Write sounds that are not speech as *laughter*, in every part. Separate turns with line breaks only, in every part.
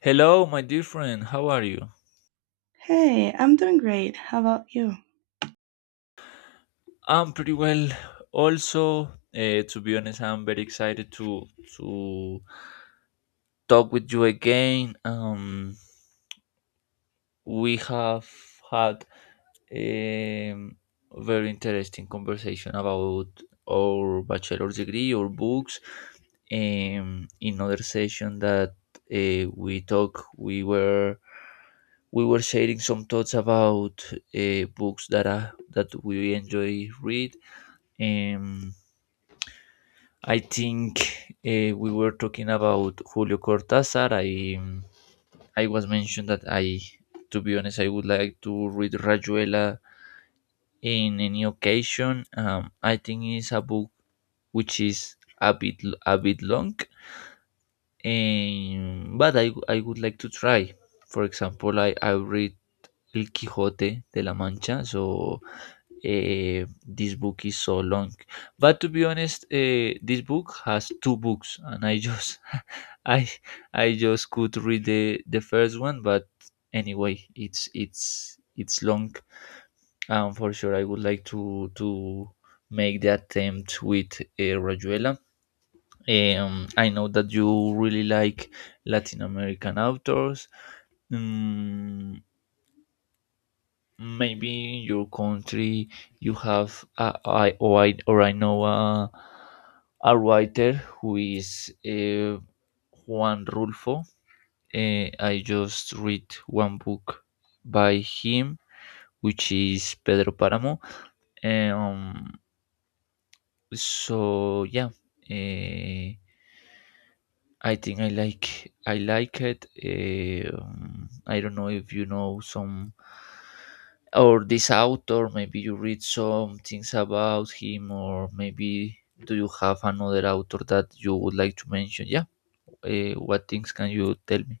Hello, my dear friend. How are you?
Hey, I'm doing great. How about you?
I'm pretty well. Also, to be honest, I'm very excited to talk with you again. We have had a very interesting conversation about our bachelor's degree or books in other session that uh, we talk we were we were sharing some thoughts about books that we enjoy read. um, I think we were talking about Julio Cortázar. I was mentioned that to be honest, I would like to read Rajuela in any occasion. I think it's a book which is a bit long, and but I would like to try. For example, I read El Quijote de la Mancha, so this book is so long, but to be honest, this book has two books and I just *laughs* i I just could read the first one, but anyway it's long. And for sure I would like to make the attempt with Rajuela. I know that you really like Latin American authors. Mm, Maybe in your country you have a, I, or I or I know a writer who is Juan Rulfo. I just read one book by him, which is Pedro Paramo. Um, so yeah, uh, I think I like it. I don't know if you know some or this author. Maybe you read some things about him, or maybe do you have another author that you would like to mention? Yeah. What things can you tell me?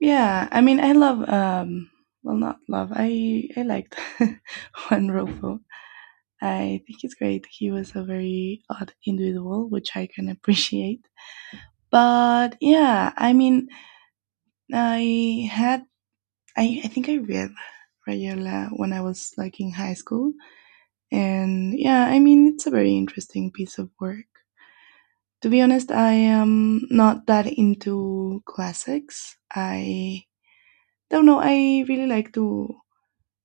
Yeah, I mean, I love well, not love. I liked *laughs* Juan Rulfo. I think it's great. He was a very odd individual, which I can appreciate. But yeah, I mean, I had I think I read Rayola when I was like in high school, and yeah, I mean, it's a very interesting piece of work. To be honest, I am not that into classics. I don't know. I really like to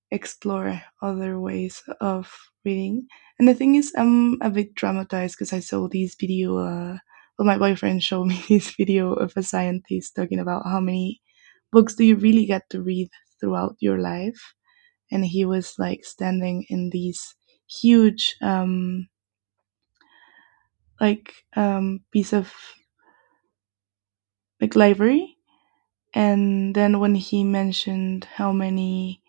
explore other ways of reading. And the thing is, I'm a bit traumatized because I saw this video. Well, my boyfriend showed me *laughs* this video of a scientist talking about how many books do you really get to read throughout your life. And he was like standing in this huge, like, piece of like library. And then when he mentioned how many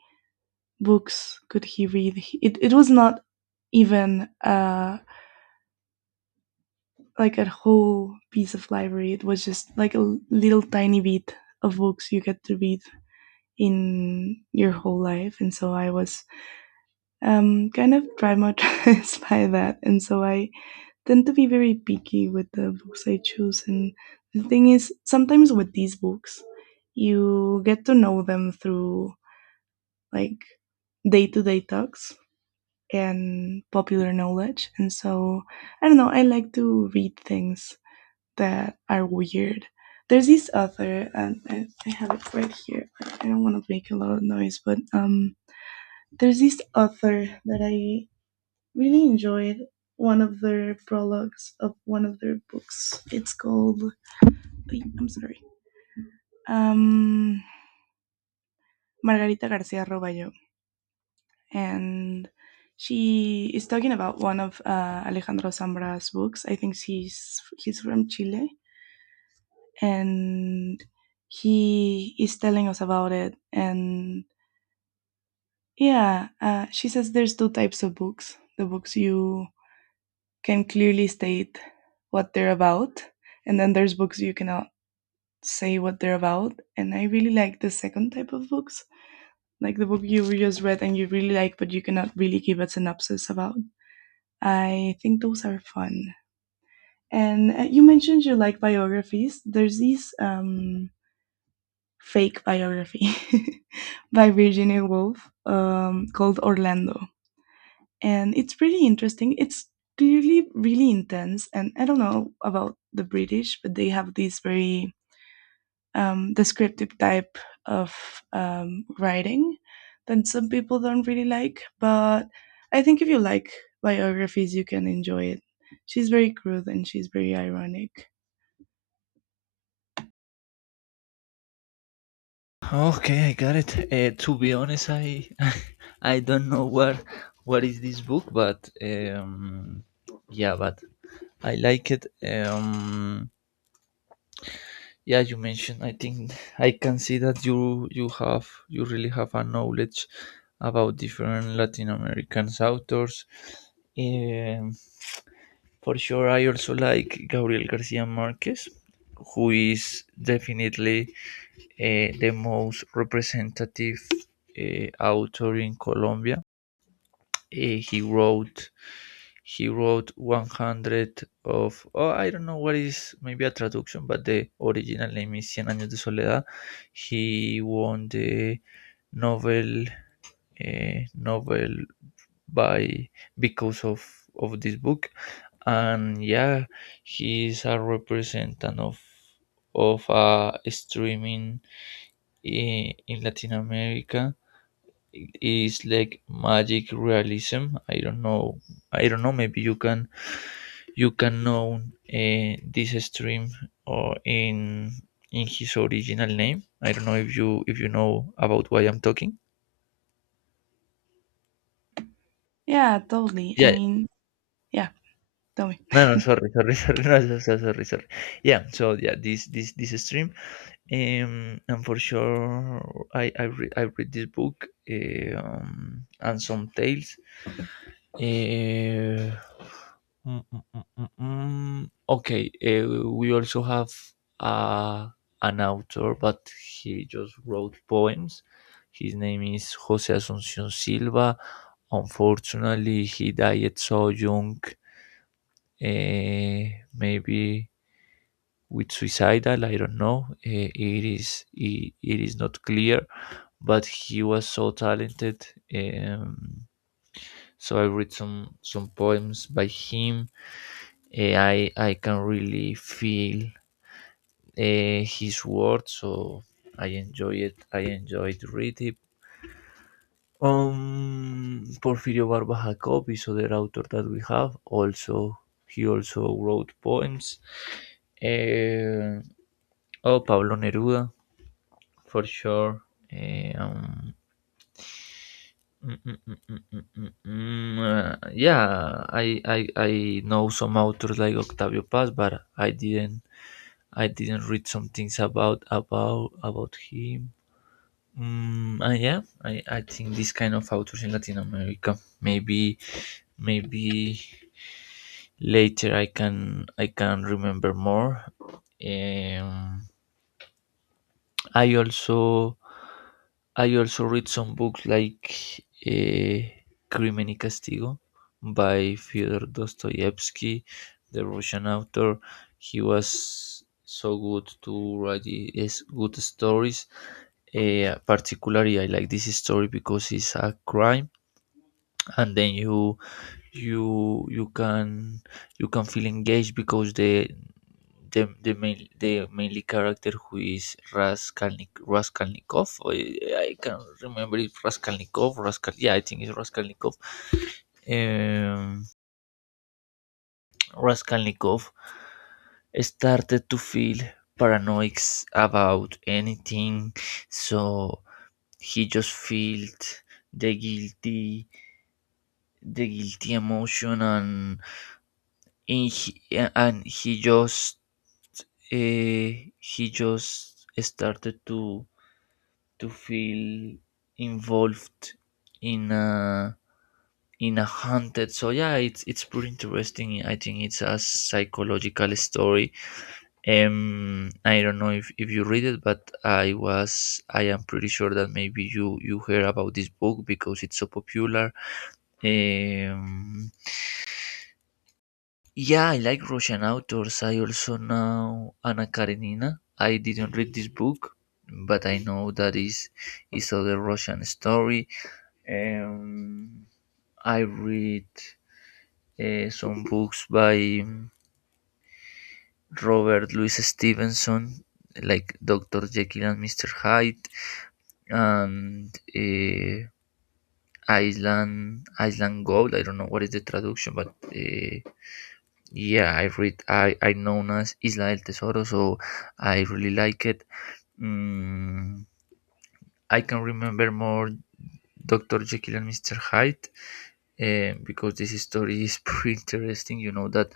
books could he read? It was not even like a whole piece of library. It was just like a little tiny bit of books you get to read in your whole life. And so I was kind of traumatized *laughs* by that. And so I tend to be very picky with the books I choose. And the thing is, sometimes with these books, you get to know them through like day to day talks and popular knowledge. And so, I don't know, I like to read things that are weird. There's this author, and I have it right here. I don't want to make a lot of noise, but there's this author that I really enjoyed one of their prologues of one of their books. It's called, I'm sorry, um, Margarita Garcia Roballo, and she is talking about one of Alejandro Zambra's books. I think he's from Chile, and he is telling us about it. And yeah, she says there's two types of books: the books you can clearly state what they're about, and then there's books you cannot say what they're about. And I really like the second type of books, like the book you just read and you really like, but you cannot really give a synopsis about. I think those are fun. And you mentioned you like biographies. There's this fake biography *laughs* by Virginia Woolf called Orlando. And it's pretty interesting. It's clearly really intense. And I don't know about the British, but they have these very descriptive type of writing that some people don't really like. But I think if you like biographies, you can enjoy it. She's very crude and she's very ironic.
Okay, I got it. To be honest, I *laughs* I don't know what is this book, but yeah, but I like it. Um, yeah, you mentioned, I think, *laughs* I can see that you really have a knowledge about different Latin American authors. um, for sure I also like Gabriel Garcia Marquez, who is definitely the most representative author in Colombia. eh, he wrote he wrote 100 of, oh, I don't know what is, maybe a traduction, but the original name is Cien años de soledad. He won the novel, novel, by, because of this book. And yeah, he is a representative of streaming in Latin America. It's like magic realism. I don't know. I don't know. Maybe you can know this stream, or in his original name. I don't know if you know about why I'm talking.
Yeah, totally. I
Yeah.
mean, yeah. Tell me.
No, no.
*laughs*
Sorry, sorry, *laughs* sorry. No, so- so- Sorry, sorry. Yeah. So yeah, this stream. And for sure, I read this book. And some tales. Uh, Mm, mm, mm, mm, mm. Okay, we also have uh, an author, but he just wrote poems. His name is Jose Asuncion Silva. Unfortunately, he died so young, uh, maybe with suicidal. I don't know. It is not clear, but he was so talented. Um, so I read some poems by him. I can really feel his words, so I enjoy it. I enjoyed read it. Porfirio Barba Jacob is other author that we have. Also, he also wrote poems. Eh, oh, Pablo Neruda, for sure. Eh, mm, mm, mm, mm, mm, mm, mm, mm, Yeah, I know some authors like Octavio Paz, but I didn't read some things about him. And yeah, I think this kind of authors in Latin America. Maybe later I can remember more. Um, I also I also read some books like Crimen y Castigo by Fyodor Dostoevsky, the Russian author. He was so good to write his good stories. Particularly, I like this story because it's a crime, and then you you can you can feel engaged because the main, the mainly character, who is Raskolnikov. I can't remember if Raskolnikov Raskol yeah, I think it's Raskolnikov. um, Raskolnikov started to feel paranoid about anything, so he just felt the guilty the guilty emotion. In he, and uh, he just started to feel involved in a haunted. So yeah, it's pretty interesting. I think it's a psychological story. I don't know if you read it, but I am pretty sure that maybe you hear about this book because it's so popular. um Yeah, I like Russian authors. I also know Anna Karenina. I didn't read this book, but I know that is other Russian story. Um, I read some books by Robert Louis Stevenson, like Doctor Jekyll and Mister Hyde, and Island Gold. I don't know what is the traduction, but yeah, I read. I known as Isla del Tesoro, so I really like it. Mm, I can remember more Doctor Jekyll and Mister Hyde, because this story is *laughs* pretty interesting. You know that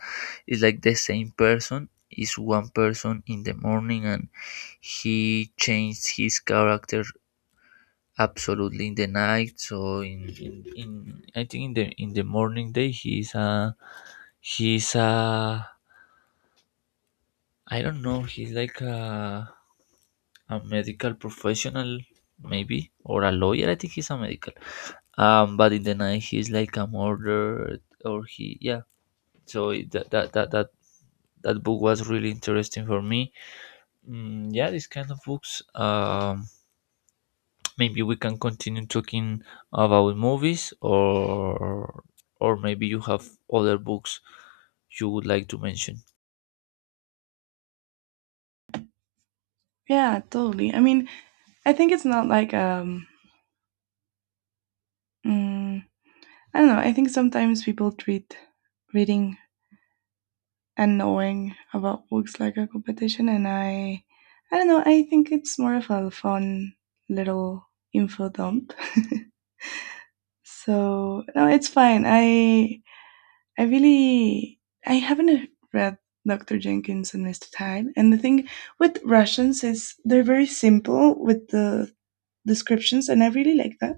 it's like the same person is one person in the morning, and he changed his character absolutely in the night. So in, I think in the morning day, he's a, I don't know, he's like a medical professional, maybe, or a lawyer. I think he's a medical. But in the night, he's like a murderer, yeah. So that, that book was really interesting for me. Mm, yeah, these kind of books. Maybe we can continue talking about movies, or maybe you have other books you would like to mention.
Yeah, totally. I mean, I think it's not like mm, I don't know. I think sometimes people treat reading and knowing about books like a competition, and I don't know. I think it's more of a fun little info dump. *laughs* So no, it's fine. I really I haven't read Dr. Jenkins and Mr. Hyde. And the thing with Russians is they're very simple with the descriptions and I really like that.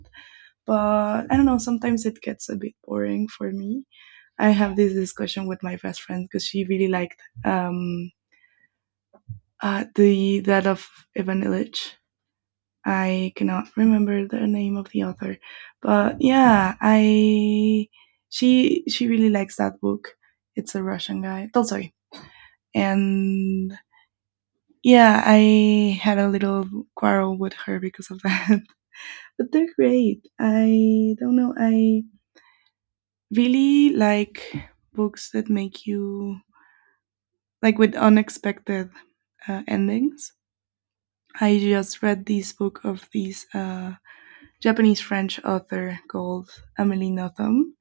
But I don't know, sometimes it gets a bit boring for me. I have this discussion with my best friend because she really liked the that of Ivan Illich. I cannot remember the name of the author. But yeah, I she really likes that book. It's a Russian guy. Tolstoy, and yeah, I had a little quarrel with her because of that. *laughs* But they're great. I don't know. I really like books that make you like with unexpected endings. I just read this book of this Japanese French author called Amélie Nothomb.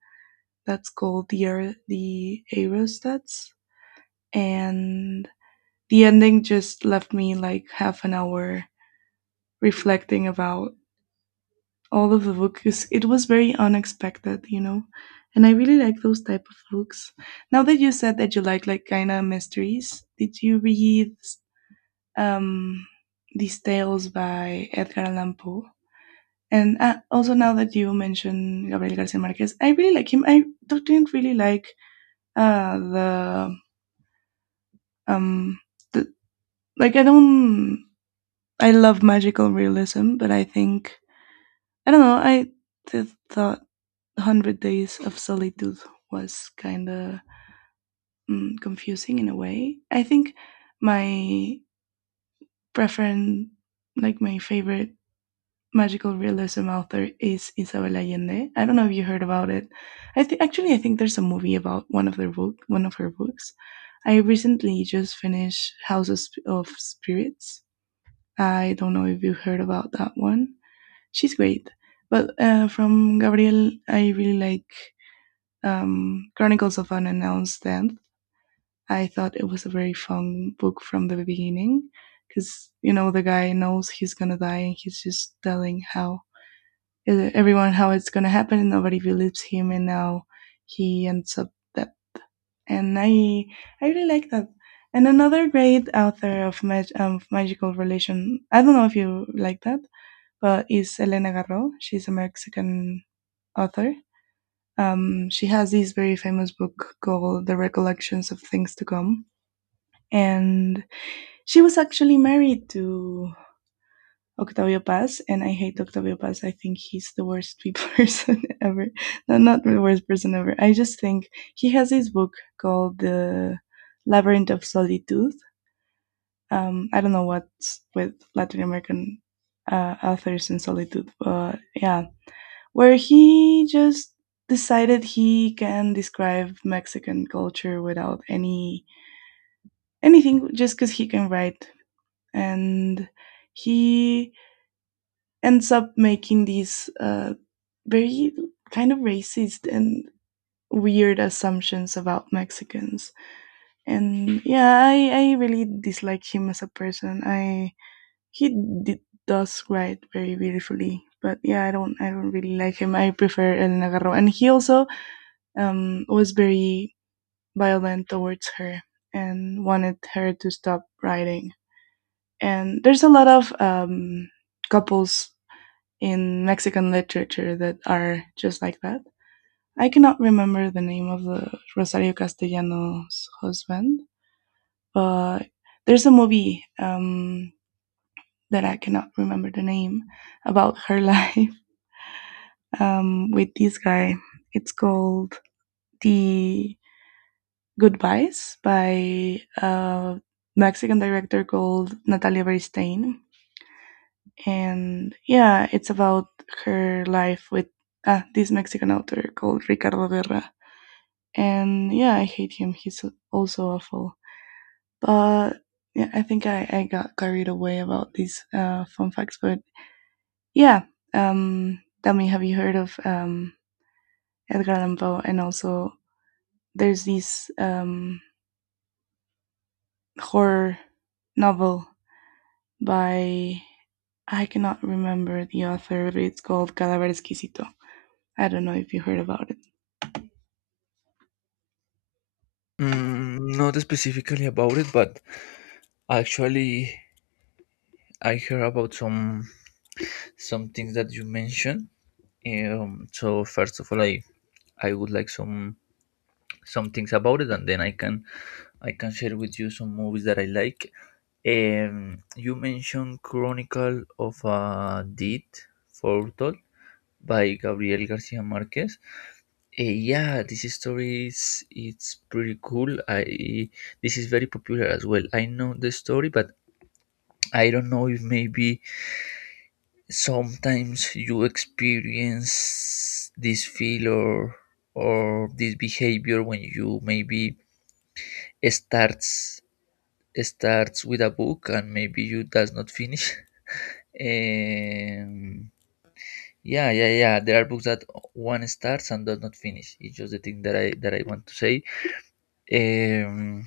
That's called the the Aerostats, and the ending just left me like half an hour reflecting about all of the books. It was very unexpected, you know. And I really like those type of books. Now that you said that you like kind of mysteries, did you read um these tales by Edgar Allan Poe? And also now that you mentioned Gabriel Garcia Marquez, I really like him. I don't- Didn't really like uh the um the, like I don't I love magical realism, but I think I don't know. Thought 100 Days of Solitude was kind of confusing in a way. I think my preference, like my favorite magical realism author is Isabel Allende. I don't know if you heard about it. I think there's a movie about one of their book, one of her books. I recently just finished Houses of Spirits. I don't know if you heard about that one. She's great. But from Gabriel, I really like Chronicles of an Announced Death. I thought it was a very fun book from the beginning because, you know, the guy knows he's going to die and he's just telling how everyone how it's going to happen and nobody believes him and now he ends up that. And I really like that. And another great author of magical relation, I don't know if you like that, but is Elena Garro. She's a Mexican author, she has this very famous book called The Recollections of Things to Come. And she was actually married to Octavio Paz, and I hate Octavio Paz. I think he's the worst person *laughs* ever. No, not the worst person ever. I just think he has this book called The Labyrinth of Solitude. I don't know what's with Latin American authors and solitude, but yeah, where he just decided he can describe Mexican culture without anything just because he can write and he ends up making these very kind of racist and weird assumptions about Mexicans. And yeah, I really dislike him as a person. He d- does write very beautifully, but yeah, I don't really like him. I prefer El Nagarro, and he also was very violent towards her and wanted her to stop writing. And there's a lot of couples in Mexican literature that are just like that. I cannot remember the name of the Rosario Castellanos husband, but there's a movie that I cannot remember the name about her *laughs* life with this guy. It's called The Goodbyes by a Mexican director called Natalia Beristain. And yeah, it's about her life with this Mexican author called Ricardo Guerra. And yeah, I hate him. He's also awful. But yeah, I think I got carried away about these fun facts. But yeah, tell me, have you heard of Edgar Allan Poe? And also, there's this horror novel by I cannot remember the author, but it's called Cadaver Exquisito. I don't know if you heard about it.
Mm, not specifically about it, but actually, I hear about some things that you mentioned. So first of all, I would like some things about it, and then I can share with you some movies that I like. You mentioned Chronicle of a Deed Foretold by Gabriel Garcia Marquez. Yeah, this story is it's pretty cool. I This is very popular as well. I know the story, but I don't know if maybe sometimes you experience this feel or this behavior when you maybe starts starts with a book and maybe you does not finish. *laughs* um, yeah, yeah, yeah, there are books that one starts and does not finish. It's just the thing that I want to say. um,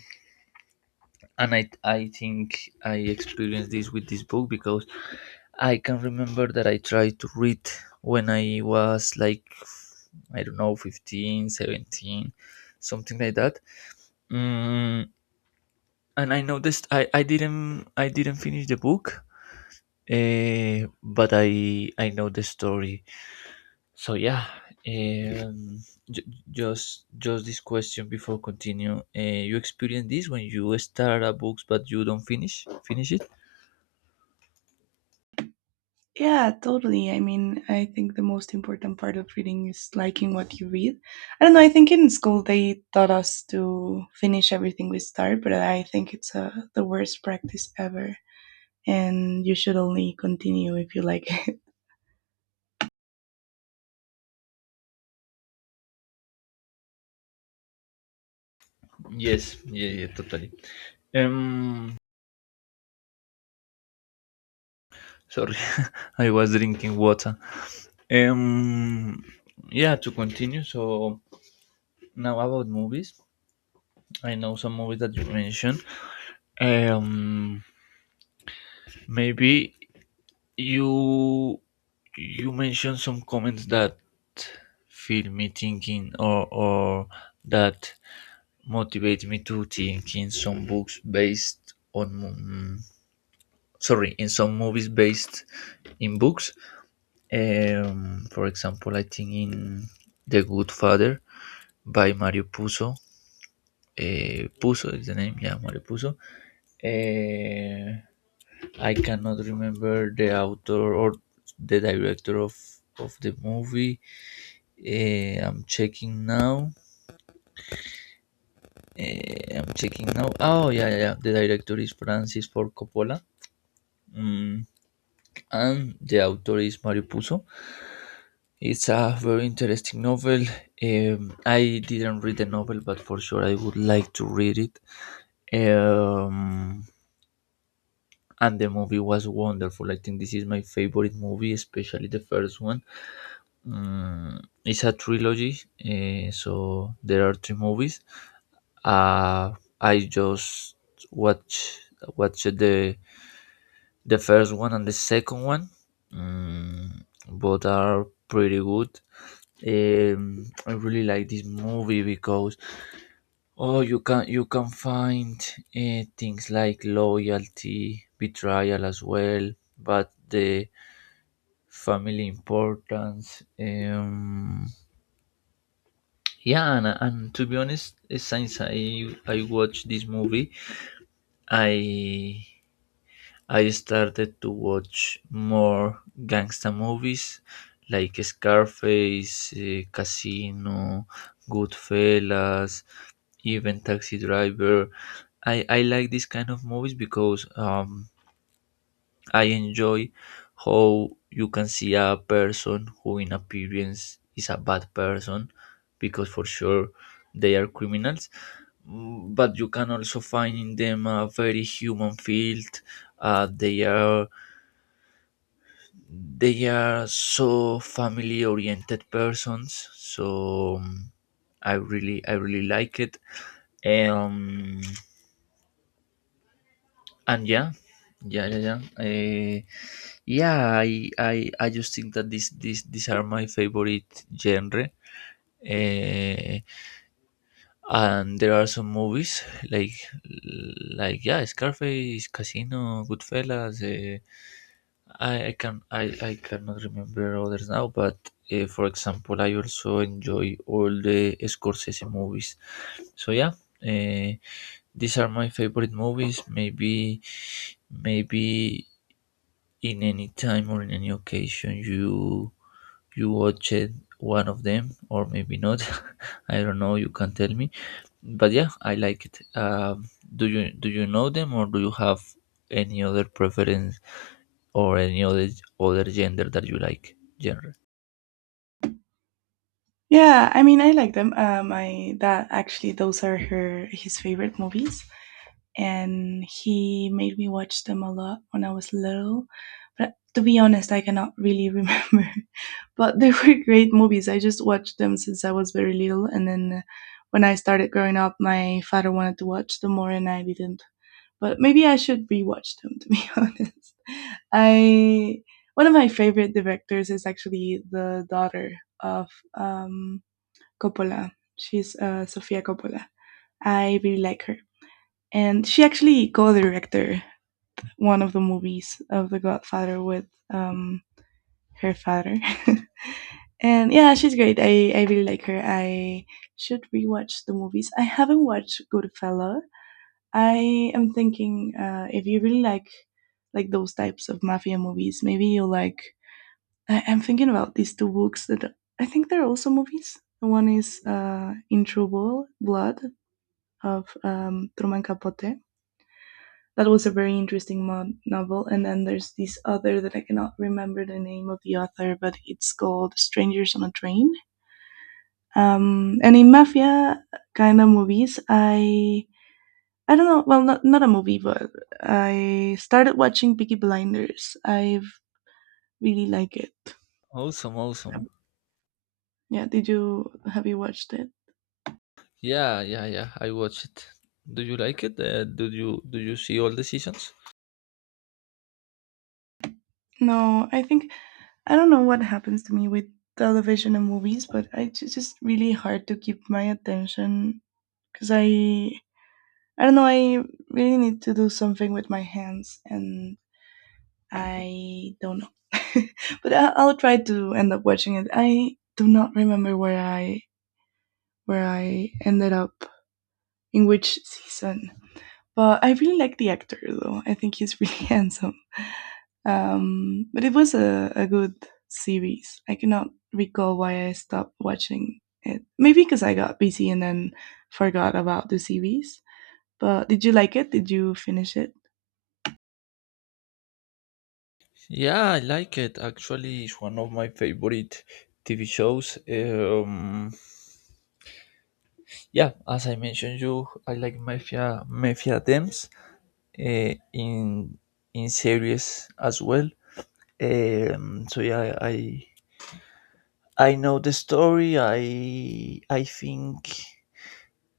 and I think I experienced this with this book because I can remember that I tried to read when I was like, I don't know, 15, 17, something like that. Mm, and I noticed I didn't finish the book, but I know the story. So yeah, um, j- just this question before continue. You experience this when you start a book but you don't finish it?
Yeah, totally. I mean, I think the most important part of reading is liking what you read. I don't know, I think in school they taught us to finish everything we start, but I think it's the worst practice ever. And you should only continue if you like it. *laughs*
Yes, yeah, yeah, totally. Um, Sorry, *laughs* I was drinking water. Um, yeah, to continue. So now about movies, I know some movies that you mentioned. Um, maybe you you mentioned some comments that feel me thinking or that motivate me to think in some books based on. mm, Sorry, in some movies based in books. For example, I think in The Good Father by Mario Puzo. Puzo is the name, yeah, Mario Puzo. Uh, I cannot remember the author or the director of the movie. Uh, I'm checking now. I'm checking now. Oh, yeah, yeah, yeah. The director is Francis Ford Coppola. Mm, and the author is Mario Puzo. It's a very interesting novel. I didn't read the novel, but for sure I would like to read it. Um, and the movie was wonderful. I think this is my favorite movie, especially the first one. Mm, it's a trilogy, so there are three movies. Uh, I just watch watch the first one and the second one. Mm, both are pretty good. I really like this movie because, oh, you can find things like loyalty, betrayal as well, but the family importance. Yeah, and to be honest, since I watched this movie, I I started to watch more gangster movies like Scarface, Casino, Goodfellas, even Taxi Driver. I like this kind of movies because I enjoy how you can see a person who, in appearance, is a bad person because for sure they are criminals. But you can also find in them a very human field. Uh, they are they are so family oriented persons, so I really like it. Um, and yeah yeah yeah yeah yeah I just think that these are my favorite genre. uh, and there are some movies like like Scarface, Casino, Goodfellas. I cannot remember others now, but for example, I also enjoy all the Scorsese movies. So uh, these are my favorite movies. Maybe in any time or in any occasion you watched one of them, or maybe not. *laughs* I don't know, you can tell me. But yeah, I like it. Do you know them, or do you have any other preference, or any other gender that you like? Genre.
Yeah, I mean, I like them. My dad actually, those are her his favorite movies, and he made me watch them a lot when I was little. But to be honest, I cannot really remember. *laughs* But they were *laughs* great movies. I just watched them since I was very little, and then when I started growing up, my father wanted to watch them more, and I didn't. But maybe I should rewatch them. To be *laughs* honest, I one of my favorite directors is actually the daughter of um, Coppola. She's Sofia Coppola. I really like her, and she actually co-directed one of the movies of The Godfather with um, her father. *laughs* And yeah, she's great. I really like her. I should rewatch the movies. I haven't watched Goodfella. I am thinking if you really like those types of mafia movies, maybe you'll like. I'm thinking about these two books that I think they're also movies. One is In True Blood of Truman Capote, that was a very interesting novel. And then there's this other that I cannot remember the name of the author, but it's called Strangers on a Train. And in mafia kind of movies, I don't know. Well, not not a movie, but I started watching Peaky Blinders. I've really like it.
Awesome, awesome.
Yeah, did you have you watched it?
Yeah, yeah, yeah, I watch it. Do you like it? Do you see all the seasons?
No, I think I don't know what happens to me with television and movies, but I it's just really hard to keep my attention because I don't know. I really need to do something with my hands, and I don't know. *laughs* But I'll try to end up watching it. I do not remember where I ended up in which season, but I really like the actor though. I think he's really *laughs* handsome. But it was a good series. I cannot recall why I stopped watching it. Maybe because I got busy and then forgot about the series. But did you like it? Did you finish it?
Yeah, I like it. Actually, it's one of my favorite TV shows. Yeah, as I mentioned you, I like mafia themes uh, in in series as well. So yeah, I know the story. I think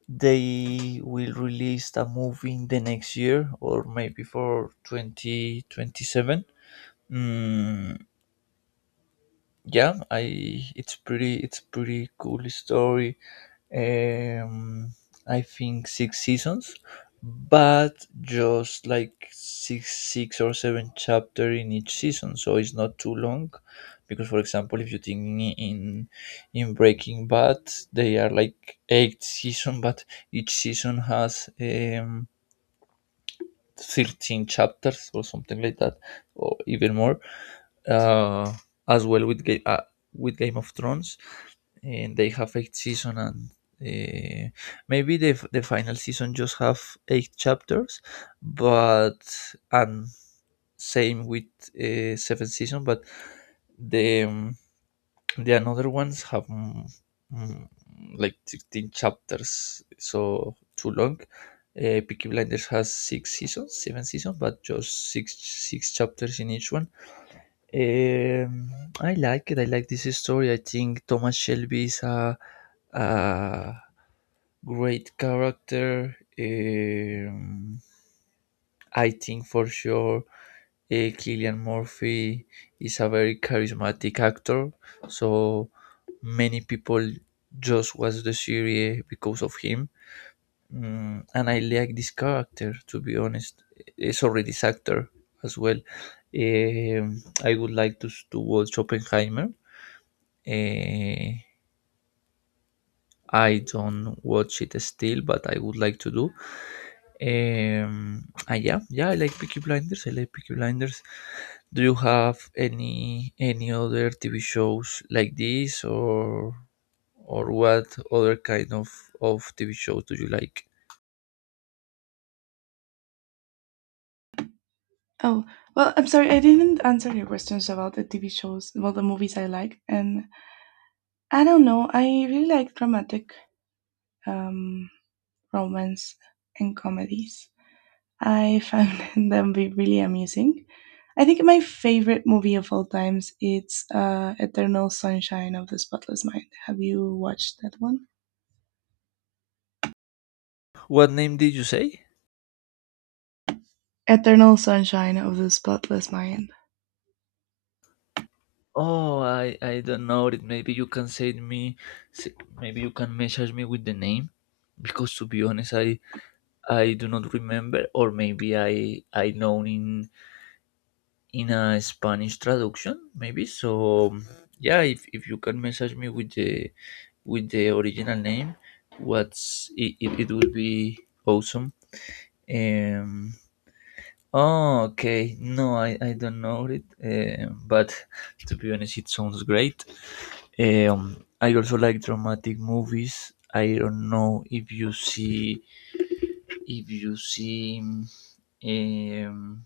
they will release a movie in the next year, or maybe for 2027. mm, yeah, I it's pretty cool story. um, I think six seasons, but just like six or seven chapter in each season, so it's not too long. Because, for example, if you think in Breaking Bad, they are like eight season, but each season has 13 chapters or something like that, or even more. Uh, as well with Game of Thrones, and they have eight season, and uh, maybe the final season just have eight chapters, but and same with seventh season, but the um, the another ones have mm, like 16 chapters, so too long. Peaky Blinders has six seasons, seven seasons, but just six chapters in each one. Um, I like it. I like this story. I think Thomas Shelby is a great character. I think for sure Killian Murphy is a very charismatic actor. So many people just watch the series because of him. Mm, and I like this character, to be honest. Sorry, this actor as well. I would like to, to watch Oppenheimer. Eh, I don't watch it still, but I would like to do. And yeah, yeah, I like Peaky Blinders. I like Peaky Blinders. Do you have any other TV shows like this, or what other kind of TV shows do you like?
Oh, well, I'm sorry, I didn't answer your questions about the TV shows, well, the movies I like. And I don't know, I really like dramatic um, romance, and comedies. I found *laughs* them be really amusing. I think my favorite movie of all times it's Eternal Sunshine of the Spotless Mind. Have you watched that one?
What name did you say?
Eternal Sunshine of the Spotless Mind.
Oh, I don't know it. Maybe you can send me. s- Maybe you can message me with the name, because to be honest, I do not remember, or maybe I know in a Spanish traduction, maybe. So yeah, if you can message me with the original name, what's it would be awesome. Um. Oh, okay. No, I don't know it. But to be honest, it sounds great. I also like dramatic movies. I don't know if you see if you see um,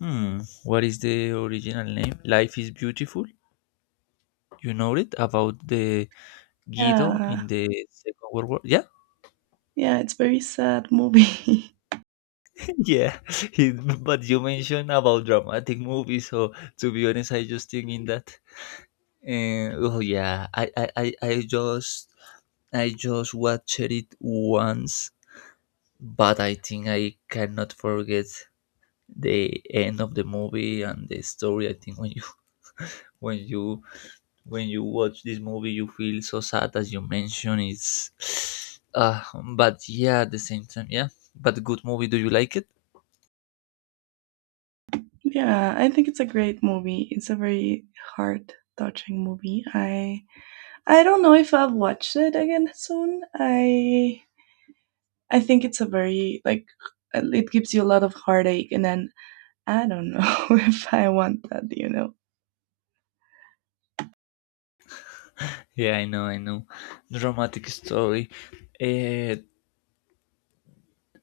hmm, what is the original name? Life is Beautiful. You know it, about the Guido
Yeah,
in the Second World War. Yeah.
yeah, it's very sad movie.
*laughs* Yeah. But you mentioned about dramatic movies, so to be honest, I just think in that. Oh yeah, I just watched it once, but I think I cannot forget the end of the movie and the story. I think when you *laughs* when you when you watch this movie, you feel so sad, as you mentioned. It's *sighs* but yeah, at the same time, yeah. But good movie. Do you like it?
*laughs* Yeah, I think it's a great movie. It's a very heart touching movie. I don't know if I'll watch it again soon. I think it's a very like it gives you a lot of heartache, and then I don't know *laughs* if I want that. You know.
Yeah, I know, I know. Dramatic story. Uh,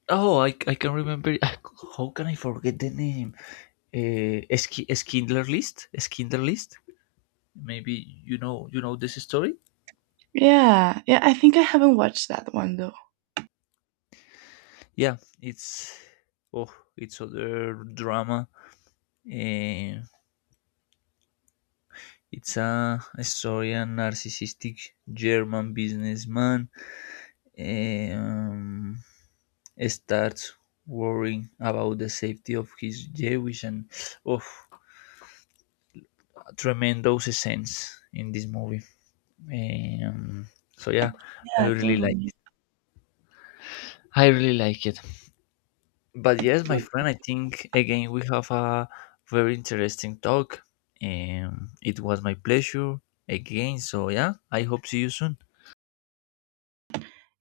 oh, I can remember. *laughs* How can I forget the name? Schindler List. Schindler List. Maybe you know this story.
Yeah, yeah. I think I haven't watched that one though.
Yeah, it's oh, it's other drama. Eh, it's a story of a narcissistic German businessman. eh, um, Starts worrying about the safety of his Jewish and of oh, tremendous sense in this movie. Eh, um, so yeah, i
Yeah,
really like
totally.
I really like it. But yes, my friend, I think again we have a very interesting talk. It was my pleasure again. So yeah, I hope see you soon.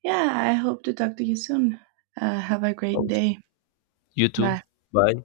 Yeah, I hope to talk to you soon. Have a great
Oh,
day.
you too.
Bye.
Bye.